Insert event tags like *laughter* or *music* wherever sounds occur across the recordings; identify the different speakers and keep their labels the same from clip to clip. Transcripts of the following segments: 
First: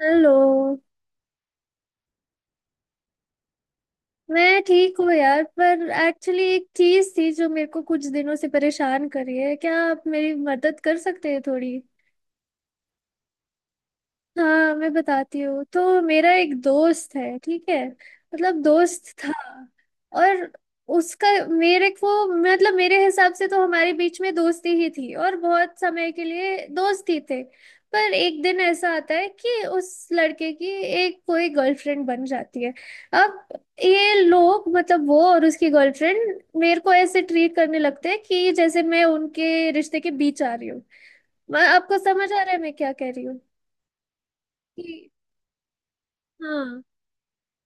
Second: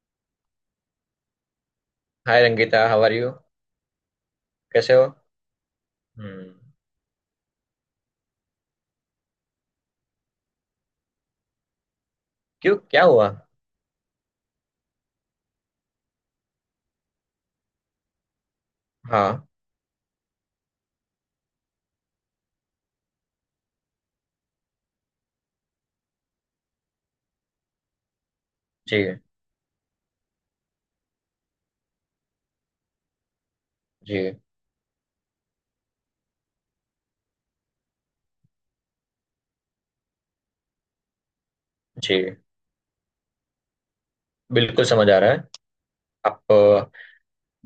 Speaker 1: Hello.
Speaker 2: Hi Rangeeta, how are you?
Speaker 1: मैं
Speaker 2: कैसे
Speaker 1: ठीक
Speaker 2: हो?
Speaker 1: हूँ यार, पर एक्चुअली
Speaker 2: हम्म।
Speaker 1: एक चीज थी जो मेरे को कुछ दिनों से परेशान कर रही है। क्या आप मेरी मदद कर सकते हैं थोड़ी?
Speaker 2: क्यों, क्या हुआ?
Speaker 1: हाँ, मैं बताती हूँ। तो मेरा एक दोस्त है, ठीक है, मतलब दोस्त था।
Speaker 2: हाँ।
Speaker 1: और उसका मेरे को, मतलब मेरे हिसाब से तो हमारे बीच में दोस्ती ही थी, और बहुत समय के लिए दोस्त ही थे। पर एक दिन ऐसा
Speaker 2: जी
Speaker 1: आता है कि उस लड़के की एक कोई गर्लफ्रेंड बन जाती है। अब ये
Speaker 2: जी
Speaker 1: लोग, मतलब वो और उसकी गर्लफ्रेंड, मेरे को ऐसे ट्रीट करने लगते हैं कि जैसे मैं उनके रिश्ते के बीच आ रही हूँ। आपको
Speaker 2: जी,
Speaker 1: समझ आ रहा है मैं क्या कह रही हूँ
Speaker 2: बिल्कुल
Speaker 1: कि?
Speaker 2: समझ आ रहा है। आप
Speaker 1: हाँ,
Speaker 2: अ,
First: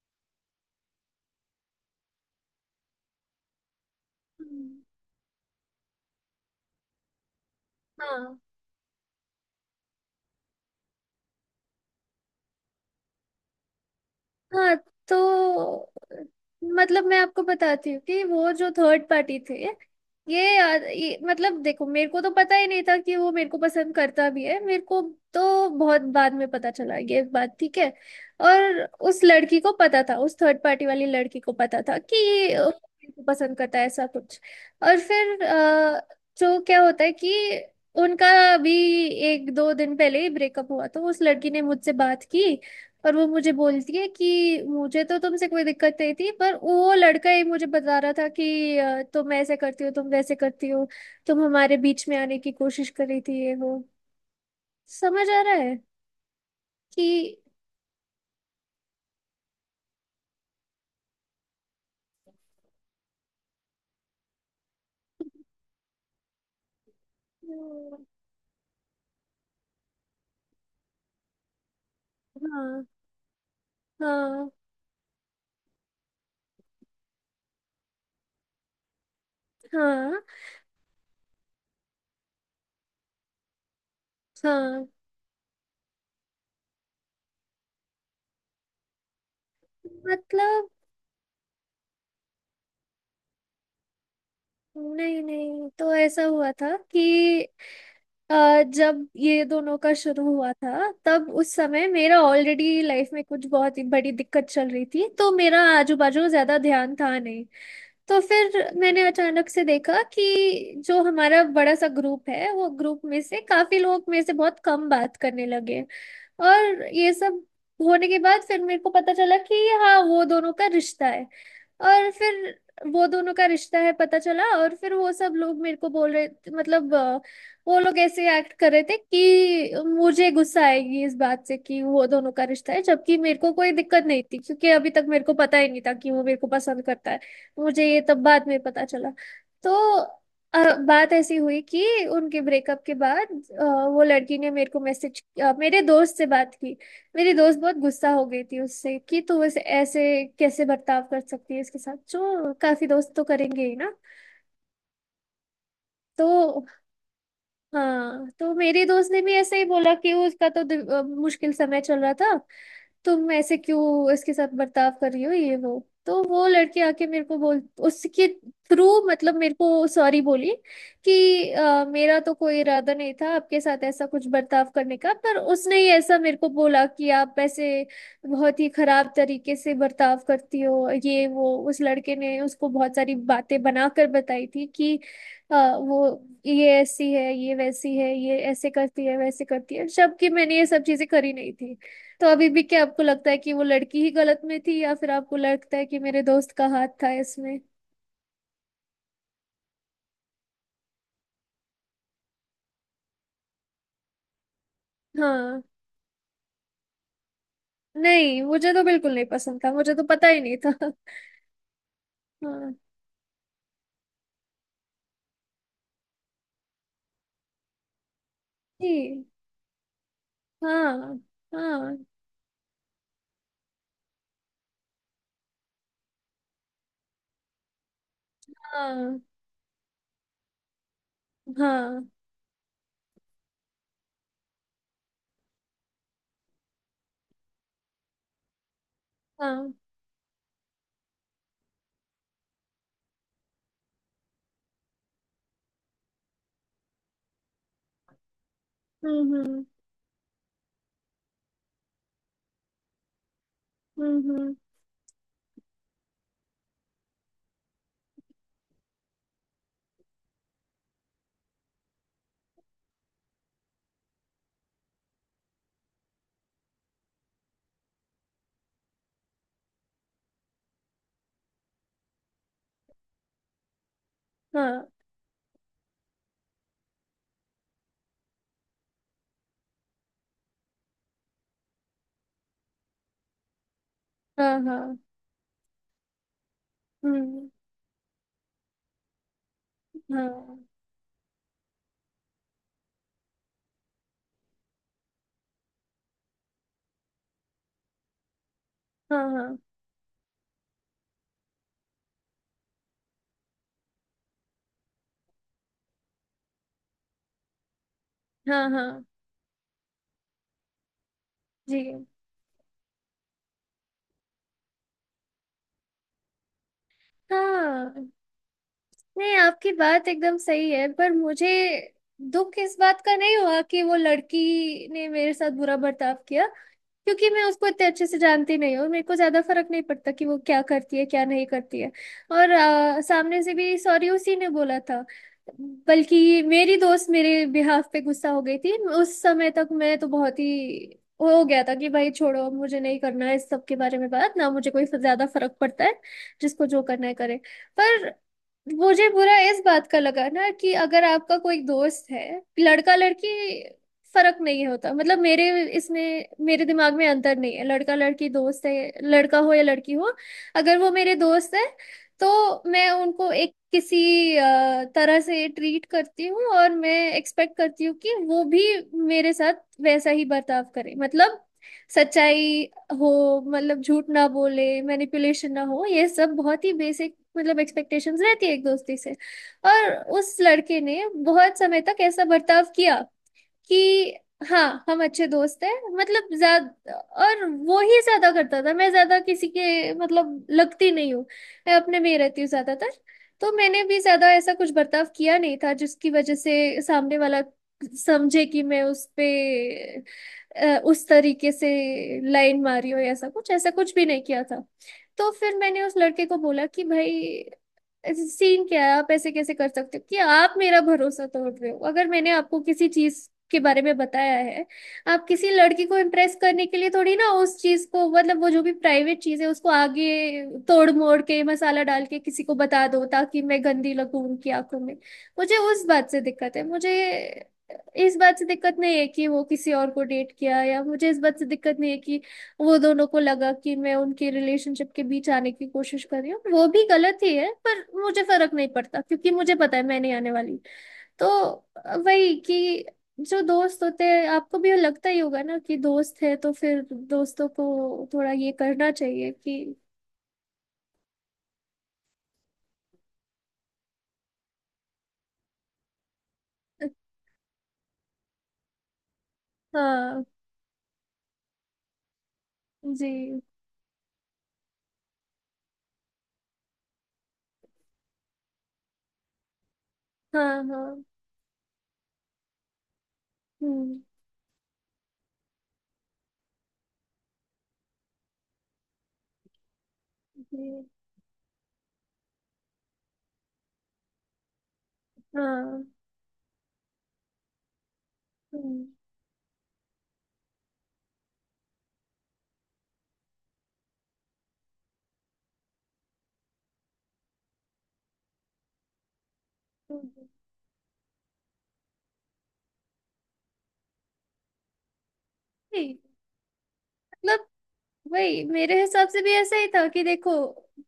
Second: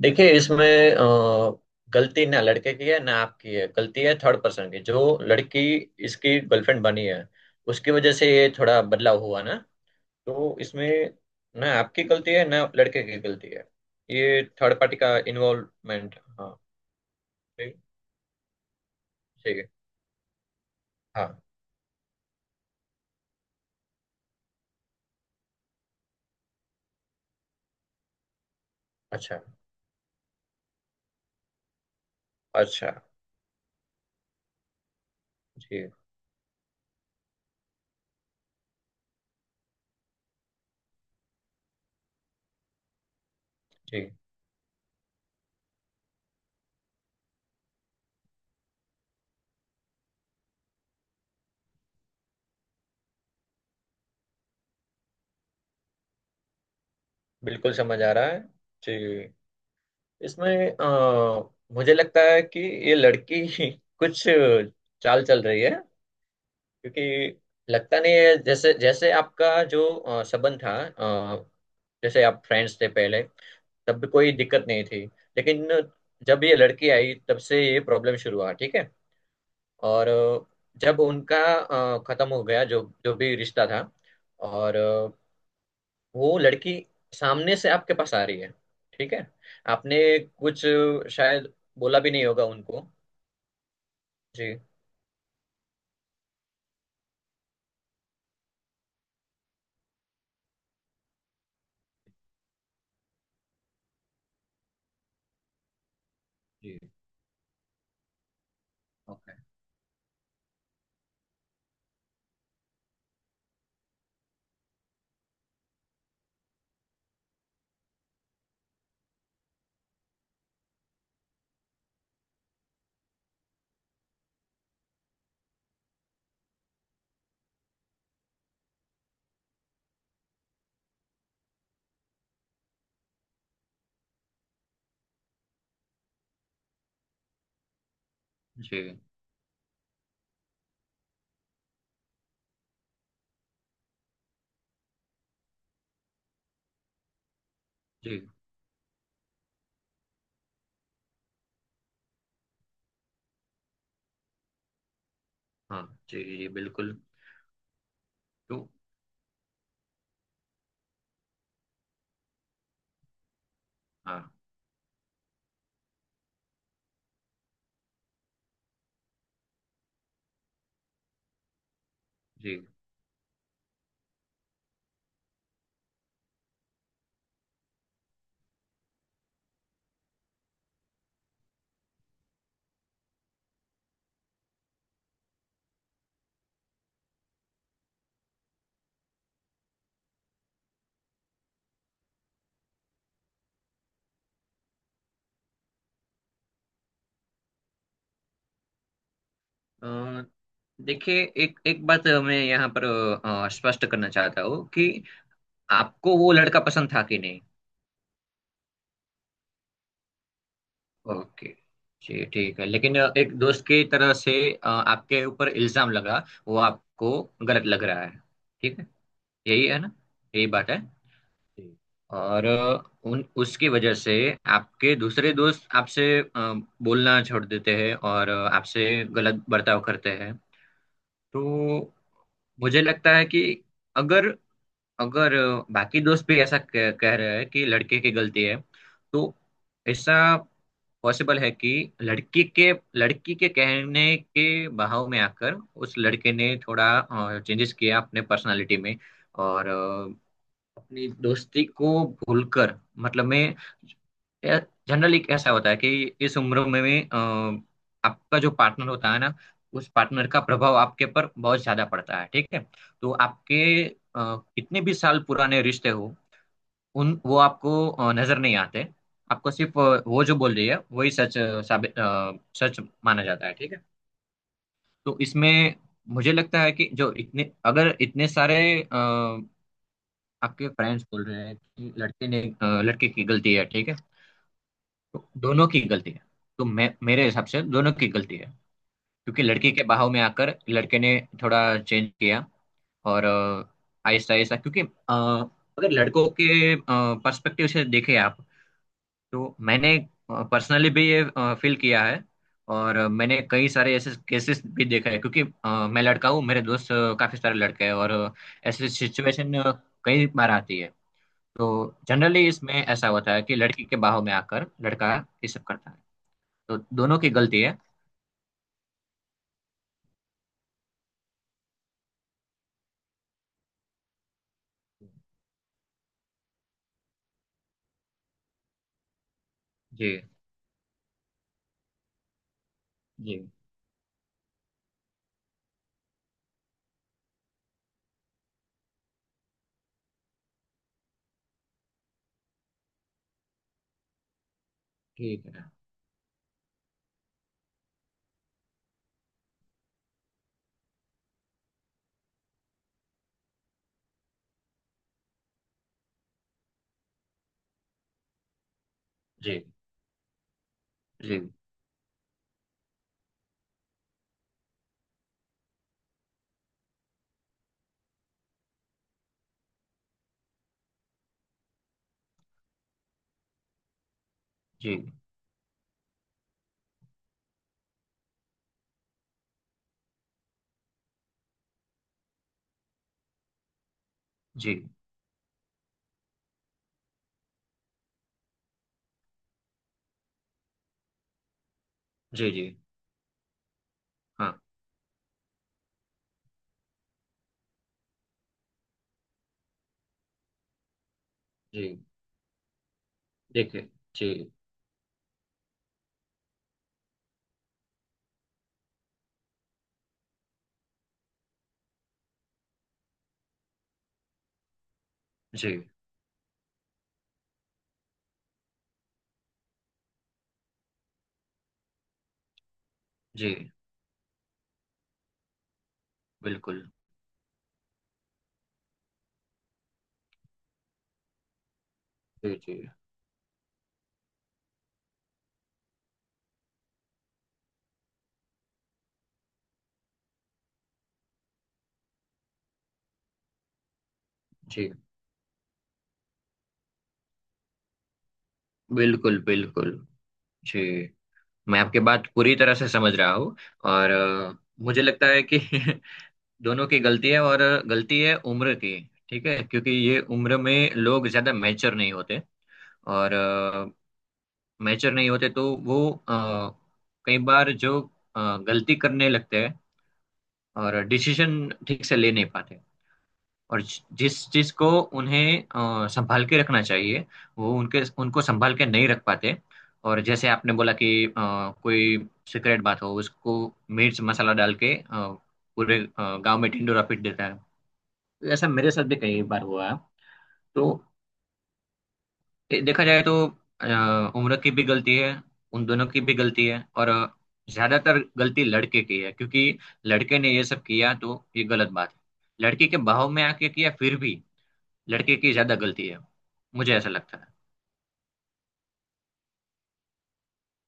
Speaker 2: देखिए इसमें अ, गलती ना लड़के की है ना आपकी है। गलती है थर्ड
Speaker 1: हम्म,
Speaker 2: पर्सन की, जो लड़की इसकी गर्लफ्रेंड बनी है। उसकी वजह से
Speaker 1: हाँ
Speaker 2: ये थोड़ा बदलाव हुआ ना। तो इसमें ना आपकी गलती है ना लड़के की गलती है। ये
Speaker 1: हाँ।
Speaker 2: थर्ड पार्टी का
Speaker 1: तो
Speaker 2: इन्वॉल्वमेंट। हाँ।
Speaker 1: मतलब मैं आपको
Speaker 2: ठीक,
Speaker 1: बताती हूँ कि वो जो थर्ड पार्टी थे,
Speaker 2: ठीक है।
Speaker 1: ये
Speaker 2: हाँ।
Speaker 1: मतलब देखो, मेरे को तो पता ही नहीं था कि वो मेरे को पसंद करता भी है। मेरे को तो बहुत बाद में पता चला ये बात, ठीक है। और उस
Speaker 2: अच्छा,
Speaker 1: लड़की को पता था, उस थर्ड पार्टी वाली लड़की को पता था कि ये
Speaker 2: अच्छा।
Speaker 1: मेरे को पसंद करता है, ऐसा कुछ। और फिर
Speaker 2: जी
Speaker 1: जो क्या होता है कि उनका भी एक दो दिन पहले ही ब्रेकअप हुआ, तो उस लड़की ने मुझसे बात की। और वो मुझे बोलती
Speaker 2: जी,
Speaker 1: है कि मुझे तो तुमसे कोई दिक्कत नहीं थी, पर वो लड़का ही मुझे बता रहा था कि तुम ऐसे करती हो, तुम वैसे करती हो, तुम हमारे बीच में आने की कोशिश कर रही थी, ये वो। समझ आ रहा है कि?
Speaker 2: बिल्कुल समझ आ रहा है। जी, इसमें अ, मुझे लगता है कि ये लड़की ही कुछ चाल चल रही है। क्योंकि लगता नहीं है, जैसे जैसे आपका जो अ, संबंध था, अ, जैसे आप फ्रेंड्स
Speaker 1: हाँ
Speaker 2: थे पहले तब भी कोई
Speaker 1: हाँ
Speaker 2: दिक्कत नहीं थी। लेकिन जब ये लड़की आई तब से ये प्रॉब्लम शुरू हुआ, ठीक है। और
Speaker 1: हाँ
Speaker 2: अ, जब उनका अ, खत्म हो गया, जो जो भी रिश्ता था। और
Speaker 1: हाँ।
Speaker 2: अ, वो लड़की सामने से आपके पास आ रही है, ठीक है। आपने कुछ
Speaker 1: मतलब
Speaker 2: शायद बोला भी नहीं होगा उनको। जी
Speaker 1: नहीं नहीं, तो ऐसा हुआ था कि जब ये दोनों का शुरू हुआ था, तब उस समय मेरा ऑलरेडी लाइफ में कुछ बहुत ही बड़ी दिक्कत चल रही थी, तो मेरा आजू बाजू ज्यादा
Speaker 2: जी।
Speaker 1: ध्यान था नहीं। तो फिर मैंने
Speaker 2: ओके।
Speaker 1: अचानक से देखा कि जो हमारा बड़ा सा ग्रुप है, वो ग्रुप में से काफी लोग मेरे से बहुत कम बात करने लगे। और ये सब होने के बाद फिर मेरे को पता चला कि हाँ, वो दोनों का रिश्ता है। और फिर वो दोनों का रिश्ता है पता चला, और फिर वो सब लोग मेरे को बोल रहे, मतलब वो लोग ऐसे एक्ट कर रहे थे कि मुझे गुस्सा आएगी इस बात से कि वो दोनों का रिश्ता है, जबकि मेरे को कोई दिक्कत नहीं थी, क्योंकि अभी तक मेरे को पता ही नहीं था कि वो मेरे को पसंद करता है। मुझे ये तब बाद में
Speaker 2: जी
Speaker 1: पता चला। तो बात ऐसी हुई कि उनके ब्रेकअप के बाद अ, वो लड़की ने मेरे को मैसेज, मेरे दोस्त से बात की। मेरी दोस्त बहुत गुस्सा
Speaker 2: जी।
Speaker 1: हो गई थी उससे कि तू इस ऐसे कैसे बर्ताव कर सकती है इसके साथ, जो काफी दोस्त तो करेंगे ही ना।
Speaker 2: हाँ, जी जी जी,
Speaker 1: तो
Speaker 2: बिल्कुल।
Speaker 1: हाँ, तो
Speaker 2: तो
Speaker 1: मेरी दोस्त ने भी ऐसे ही बोला कि उसका तो मुश्किल समय चल रहा था, तुम ऐसे क्यों
Speaker 2: हाँ
Speaker 1: इसके साथ बर्ताव कर रही हो, ये वो। तो वो लड़की आके मेरे को बोल, उसके थ्रू, मतलब मेरे को सॉरी बोली कि मेरा तो
Speaker 2: जी।
Speaker 1: कोई इरादा नहीं था आपके साथ ऐसा कुछ बर्ताव करने का, पर उसने ही ऐसा मेरे को बोला कि आप ऐसे बहुत ही खराब तरीके से बर्ताव करती हो, ये वो। उस लड़के ने उसको बहुत सारी बातें बनाकर बताई थी कि वो ये ऐसी है, ये वैसी है, ये ऐसे करती है, वैसे करती है, जबकि मैंने ये सब चीजें करी नहीं थी। तो अभी भी क्या आपको लगता है कि वो लड़की ही गलत में थी, या फिर आपको लगता है कि मेरे दोस्त का हाथ था इसमें?
Speaker 2: अ, देखिए एक एक बात मैं यहाँ पर अ, स्पष्ट करना चाहता हूँ कि
Speaker 1: हाँ
Speaker 2: आपको वो लड़का पसंद था कि नहीं।
Speaker 1: नहीं, मुझे तो बिल्कुल नहीं पसंद था, मुझे तो पता ही नहीं था।
Speaker 2: ओके। जी, ठीक है।
Speaker 1: हाँ।
Speaker 2: लेकिन अ, एक दोस्त की तरह से अ, आपके ऊपर इल्जाम लगा वो आपको गलत लग रहा है, ठीक है।
Speaker 1: जी।
Speaker 2: यही है ना, यही बात है।
Speaker 1: हाँ
Speaker 2: जी।
Speaker 1: हाँ
Speaker 2: और उन उसकी वजह से आपके दूसरे दोस्त आपसे अ, बोलना छोड़ देते हैं और आपसे
Speaker 1: हाँ।
Speaker 2: गलत बर्ताव करते हैं। तो
Speaker 1: हाँ
Speaker 2: मुझे लगता है कि अगर अगर बाकी दोस्त भी ऐसा कह, कह रहे हैं कि लड़के की गलती है। तो
Speaker 1: हाँ।
Speaker 2: ऐसा पॉसिबल है कि लड़की के लड़की के कहने के बहाव में आकर उस लड़के ने थोड़ा चेंजेस किया अपने पर्सनालिटी में।
Speaker 1: हम्म।
Speaker 2: और अपनी दोस्ती को भूलकर। मतलब मैं
Speaker 1: हम्म हम्म,
Speaker 2: जनरली ऐसा होता है कि इस उम्र में भी अ, आपका जो पार्टनर होता है ना, उस पार्टनर का प्रभाव आपके पर बहुत ज्यादा पड़ता है, ठीक है। तो आपके अ, कितने भी साल पुराने रिश्ते हो, उन वो आपको अ, नजर नहीं आते। आपको सिर्फ अ, वो जो बोल रही है वही सच अ, साबित अ, सच माना जाता है, ठीक है।
Speaker 1: हाँ
Speaker 2: तो इसमें मुझे लगता है कि जो इतने अगर इतने सारे आपके फ्रेंड्स बोल रहे हैं कि लड़के ने अ, लड़के की गलती है, ठीक है।
Speaker 1: हाँ हाँ।
Speaker 2: तो दोनों की गलती है। तो मैं मेरे हिसाब
Speaker 1: हम्म।
Speaker 2: से दोनों की गलती है। क्योंकि लड़की के बहाव में आकर
Speaker 1: हाँ
Speaker 2: लड़के ने थोड़ा चेंज किया। और अ, आहिस्ता आहिस्ता क्योंकि अ, अगर लड़कों के पर्सपेक्टिव से देखें आप।
Speaker 1: हाँ
Speaker 2: तो
Speaker 1: हाँ
Speaker 2: मैंने पर्सनली भी ये फील किया है। और अ, मैंने कई सारे ऐसे केसेस भी देखा है क्योंकि अ, मैं लड़का हूँ, मेरे दोस्त अ, काफी सारे लड़के हैं। और अ,
Speaker 1: हाँ।
Speaker 2: ऐसी
Speaker 1: हाँ
Speaker 2: सिचुएशन कई बार आती है। तो
Speaker 1: जी।
Speaker 2: जनरली इसमें ऐसा होता है कि लड़की के बाहों में आकर लड़का ये सब करता है। तो दोनों की गलती है।
Speaker 1: हाँ नहीं, आपकी बात एकदम सही है, पर मुझे दुख इस बात का नहीं हुआ कि वो लड़की ने मेरे साथ बुरा बर्ताव किया, क्योंकि मैं उसको इतने अच्छे से जानती नहीं हूँ, मेरे को ज्यादा फर्क नहीं
Speaker 2: जी
Speaker 1: पड़ता कि वो क्या करती है क्या नहीं करती है। और सामने
Speaker 2: जी,
Speaker 1: से भी सॉरी उसी ने बोला था। बल्कि मेरी दोस्त मेरे बिहाफ पे गुस्सा हो गई थी। उस समय तक मैं तो बहुत ही हो गया था कि भाई छोड़ो, अब मुझे नहीं करना है इस सब के बारे में बात, ना मुझे कोई ज्यादा
Speaker 2: ठीक
Speaker 1: फर्क
Speaker 2: है।
Speaker 1: पड़ता है। जिसको जो करना है करे। पर मुझे बुरा इस बात का लगा ना कि अगर आपका कोई दोस्त है, लड़का लड़की फर्क नहीं होता, मतलब मेरे, इसमें मेरे दिमाग में अंतर नहीं है, लड़का लड़की दोस्त है, लड़का हो
Speaker 2: जी
Speaker 1: या लड़की हो, अगर वो मेरे
Speaker 2: जी
Speaker 1: दोस्त है, तो मैं उनको एक किसी तरह से ट्रीट करती हूँ, और मैं एक्सपेक्ट करती हूँ कि वो भी मेरे साथ वैसा ही बर्ताव करे, मतलब सच्चाई हो, मतलब झूठ ना बोले,
Speaker 2: जी
Speaker 1: मैनिपुलेशन ना हो, ये सब बहुत ही बेसिक मतलब एक्सपेक्टेशंस रहती है एक दोस्ती से। और उस लड़के ने बहुत समय तक ऐसा बर्ताव किया कि
Speaker 2: जी
Speaker 1: हाँ हम अच्छे दोस्त हैं, मतलब ज्यादा, और वो ही ज्यादा करता था, मैं ज्यादा किसी के मतलब लगती नहीं हूँ, मैं अपने में ही रहती हूँ
Speaker 2: जी जी।
Speaker 1: ज्यादातर। तो मैंने भी ज्यादा
Speaker 2: हाँ,
Speaker 1: ऐसा कुछ बर्ताव किया नहीं था जिसकी वजह से सामने वाला समझे कि मैं उस पे उस तरीके से
Speaker 2: जी।
Speaker 1: लाइन मारी हो, या ऐसा कुछ, ऐसा
Speaker 2: देखिए।
Speaker 1: कुछ भी नहीं
Speaker 2: जी
Speaker 1: किया था। तो फिर मैंने उस लड़के को बोला कि भाई ऐसे सीन क्या है, आप ऐसे कैसे कर सकते हो कि आप मेरा भरोसा तोड़ रहे हो? अगर मैंने आपको किसी चीज के बारे में बताया है, आप किसी
Speaker 2: जी
Speaker 1: लड़की को इम्प्रेस करने के लिए थोड़ी ना उस चीज को, मतलब वो जो भी प्राइवेट चीज है, उसको आगे तोड़ मोड़ के मसाला डाल के किसी को बता दो ताकि मैं
Speaker 2: जी,
Speaker 1: गंदी लगूं उनकी आंखों में। मुझे उस बात से दिक्कत है।
Speaker 2: बिल्कुल।
Speaker 1: मुझे इस बात से दिक्कत नहीं है कि वो किसी और को डेट किया, या मुझे इस बात से दिक्कत नहीं है कि
Speaker 2: जी जी
Speaker 1: वो दोनों को लगा कि मैं उनके रिलेशनशिप के बीच आने की कोशिश कर रही हूँ, वो भी गलत ही है, पर मुझे फर्क नहीं पड़ता क्योंकि मुझे पता है मैं नहीं आने वाली। तो वही कि जो दोस्त होते हैं, आपको भी
Speaker 2: जी,
Speaker 1: लगता ही होगा ना कि दोस्त है तो फिर दोस्तों को थोड़ा ये करना चाहिए
Speaker 2: बिल्कुल
Speaker 1: कि...
Speaker 2: बिल्कुल। जी, मैं आपकी बात पूरी तरह से समझ रहा हूँ। और अ, मुझे लगता है कि *laughs* दोनों की गलती है, और गलती है उम्र की। ठीक है, क्योंकि ये
Speaker 1: हाँ
Speaker 2: उम्र में लोग ज्यादा मैच्योर नहीं होते। और
Speaker 1: जी
Speaker 2: मैच्योर नहीं होते तो वो अ, कई बार जो अ, गलती करने लगते हैं।
Speaker 1: हाँ
Speaker 2: और
Speaker 1: हाँ।
Speaker 2: डिसीजन ठीक से ले नहीं पाते। और
Speaker 1: हम्म।
Speaker 2: जि- जिस चीज को उन्हें अ, संभाल के रखना चाहिए, वो उनके उनको संभाल के नहीं रख पाते। और जैसे आपने
Speaker 1: जी
Speaker 2: बोला कि अ, कोई सीक्रेट बात हो, उसको मिर्च मसाला डाल के अ,
Speaker 1: हाँ।
Speaker 2: पूरे अ, गांव में ढिंडोरा पीट देता है। तो ऐसा
Speaker 1: हम्म
Speaker 2: मेरे साथ भी कई बार हुआ है। तो दे- देखा जाए तो अ, उम्र की भी गलती है, उन दोनों की भी गलती है। और अ, ज्यादातर गलती लड़के की है, क्योंकि
Speaker 1: हम्म।
Speaker 2: लड़के ने ये सब किया तो ये गलत बात है। लड़की के बहाव में आके किया फिर भी लड़के की ज्यादा
Speaker 1: जी,
Speaker 2: गलती है, मुझे ऐसा लगता
Speaker 1: मतलब
Speaker 2: है।
Speaker 1: वही मेरे हिसाब से भी ऐसा ही था कि देखो,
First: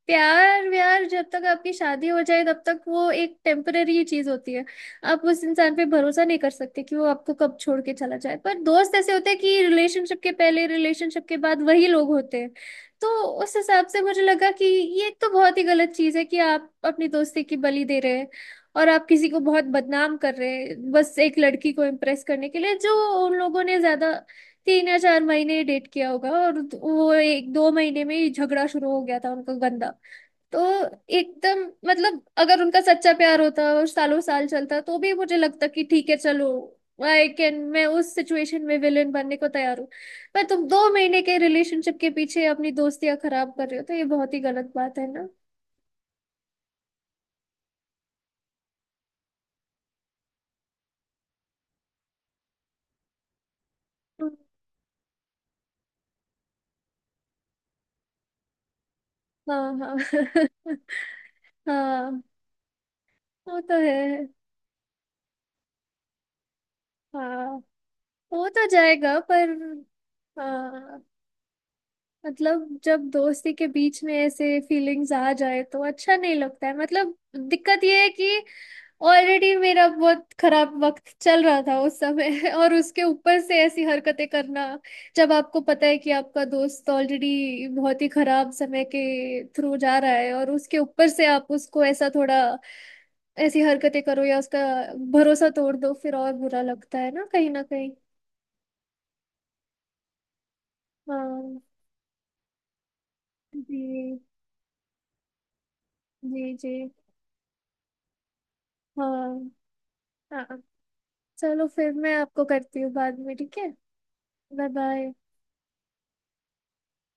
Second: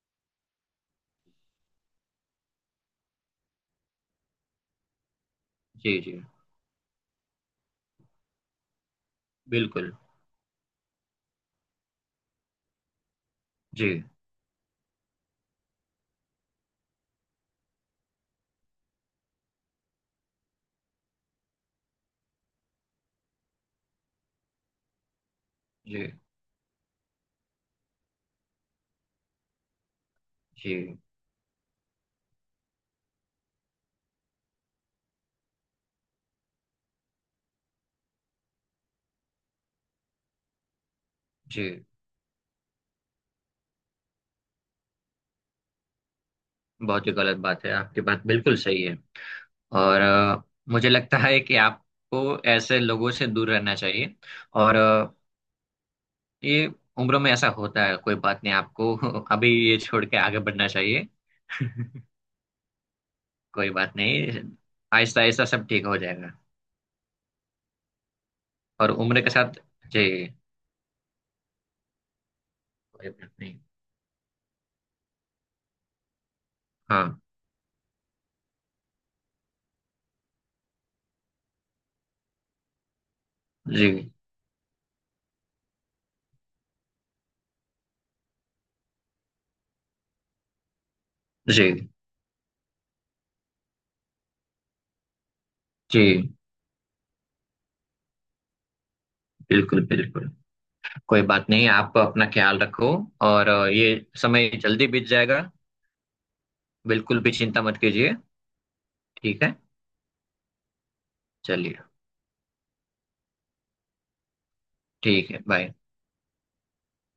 Speaker 1: प्यार व्यार जब तक आपकी शादी हो जाए तब तक वो एक टेम्पररी चीज होती है। आप उस इंसान पे
Speaker 2: जी जी,
Speaker 1: भरोसा नहीं कर सकते कि वो आपको कब छोड़ के चला जाए, पर दोस्त ऐसे होते हैं कि
Speaker 2: बिल्कुल।
Speaker 1: रिलेशनशिप के पहले, रिलेशनशिप के बाद वही लोग होते हैं। तो उस हिसाब
Speaker 2: जी
Speaker 1: से मुझे लगा कि ये एक तो बहुत ही गलत चीज है कि आप अपनी दोस्ती की बलि दे रहे हैं, और आप किसी को बहुत बदनाम कर रहे हैं बस एक लड़की को इम्प्रेस करने के लिए, जो उन लोगों ने ज्यादा 3 या 4 महीने डेट
Speaker 2: जी
Speaker 1: किया होगा, और वो एक दो महीने में ही झगड़ा शुरू हो गया था उनका गंदा। तो
Speaker 2: जी
Speaker 1: एकदम मतलब अगर उनका सच्चा प्यार होता और सालों साल चलता तो भी मुझे लगता कि ठीक है चलो, आई कैन, मैं उस सिचुएशन में विलेन बनने को तैयार हूँ। पर तुम 2 महीने के
Speaker 2: जी,
Speaker 1: रिलेशनशिप के पीछे अपनी दोस्तियां खराब कर रहे हो, तो ये बहुत ही गलत बात है ना।
Speaker 2: बहुत ही गलत बात है, आपकी बात बिल्कुल सही है। और अ, मुझे लगता है कि आपको ऐसे लोगों से दूर रहना चाहिए। और ये उम्र में ऐसा होता है, कोई बात नहीं, आपको *laughs* अभी
Speaker 1: हाँ
Speaker 2: ये
Speaker 1: हाँ
Speaker 2: छोड़ के आगे
Speaker 1: *laughs*
Speaker 2: बढ़ना चाहिए। *laughs*
Speaker 1: हाँ, वो
Speaker 2: कोई
Speaker 1: तो
Speaker 2: बात
Speaker 1: है।
Speaker 2: नहीं, आहिस्ता आहिस्ता सब ठीक हो जाएगा।
Speaker 1: हाँ, हो तो
Speaker 2: और
Speaker 1: जाएगा,
Speaker 2: उम्र के
Speaker 1: पर
Speaker 2: साथ। जी।
Speaker 1: हाँ, मतलब जब
Speaker 2: कोई बात
Speaker 1: दोस्ती
Speaker 2: नहीं।
Speaker 1: के बीच में ऐसे फीलिंग्स आ जाए तो अच्छा नहीं लगता है, मतलब
Speaker 2: हाँ।
Speaker 1: दिक्कत ये है कि ऑलरेडी मेरा बहुत खराब वक्त चल रहा था उस समय *laughs* और उसके ऊपर से ऐसी
Speaker 2: जी
Speaker 1: हरकतें करना। जब आपको पता है कि आपका दोस्त ऑलरेडी बहुत ही खराब समय के थ्रू जा रहा है और उसके ऊपर से आप
Speaker 2: जी
Speaker 1: उसको ऐसा थोड़ा ऐसी हरकतें करो या उसका भरोसा तोड़ दो, फिर और
Speaker 2: जी,
Speaker 1: बुरा लगता है ना कहीं ना कहीं।
Speaker 2: बिल्कुल बिल्कुल। कोई बात
Speaker 1: हाँ
Speaker 2: नहीं, आप अपना ख्याल रखो। और ये
Speaker 1: जी
Speaker 2: समय जल्दी बीत जाएगा।
Speaker 1: जी जी।
Speaker 2: बिल्कुल भी चिंता मत कीजिए, ठीक
Speaker 1: हाँ
Speaker 2: है।
Speaker 1: हाँ, चलो
Speaker 2: चलिए।
Speaker 1: फिर मैं आपको करती हूँ बाद में, ठीक है। Bye bye.
Speaker 2: ठीक है, बाय।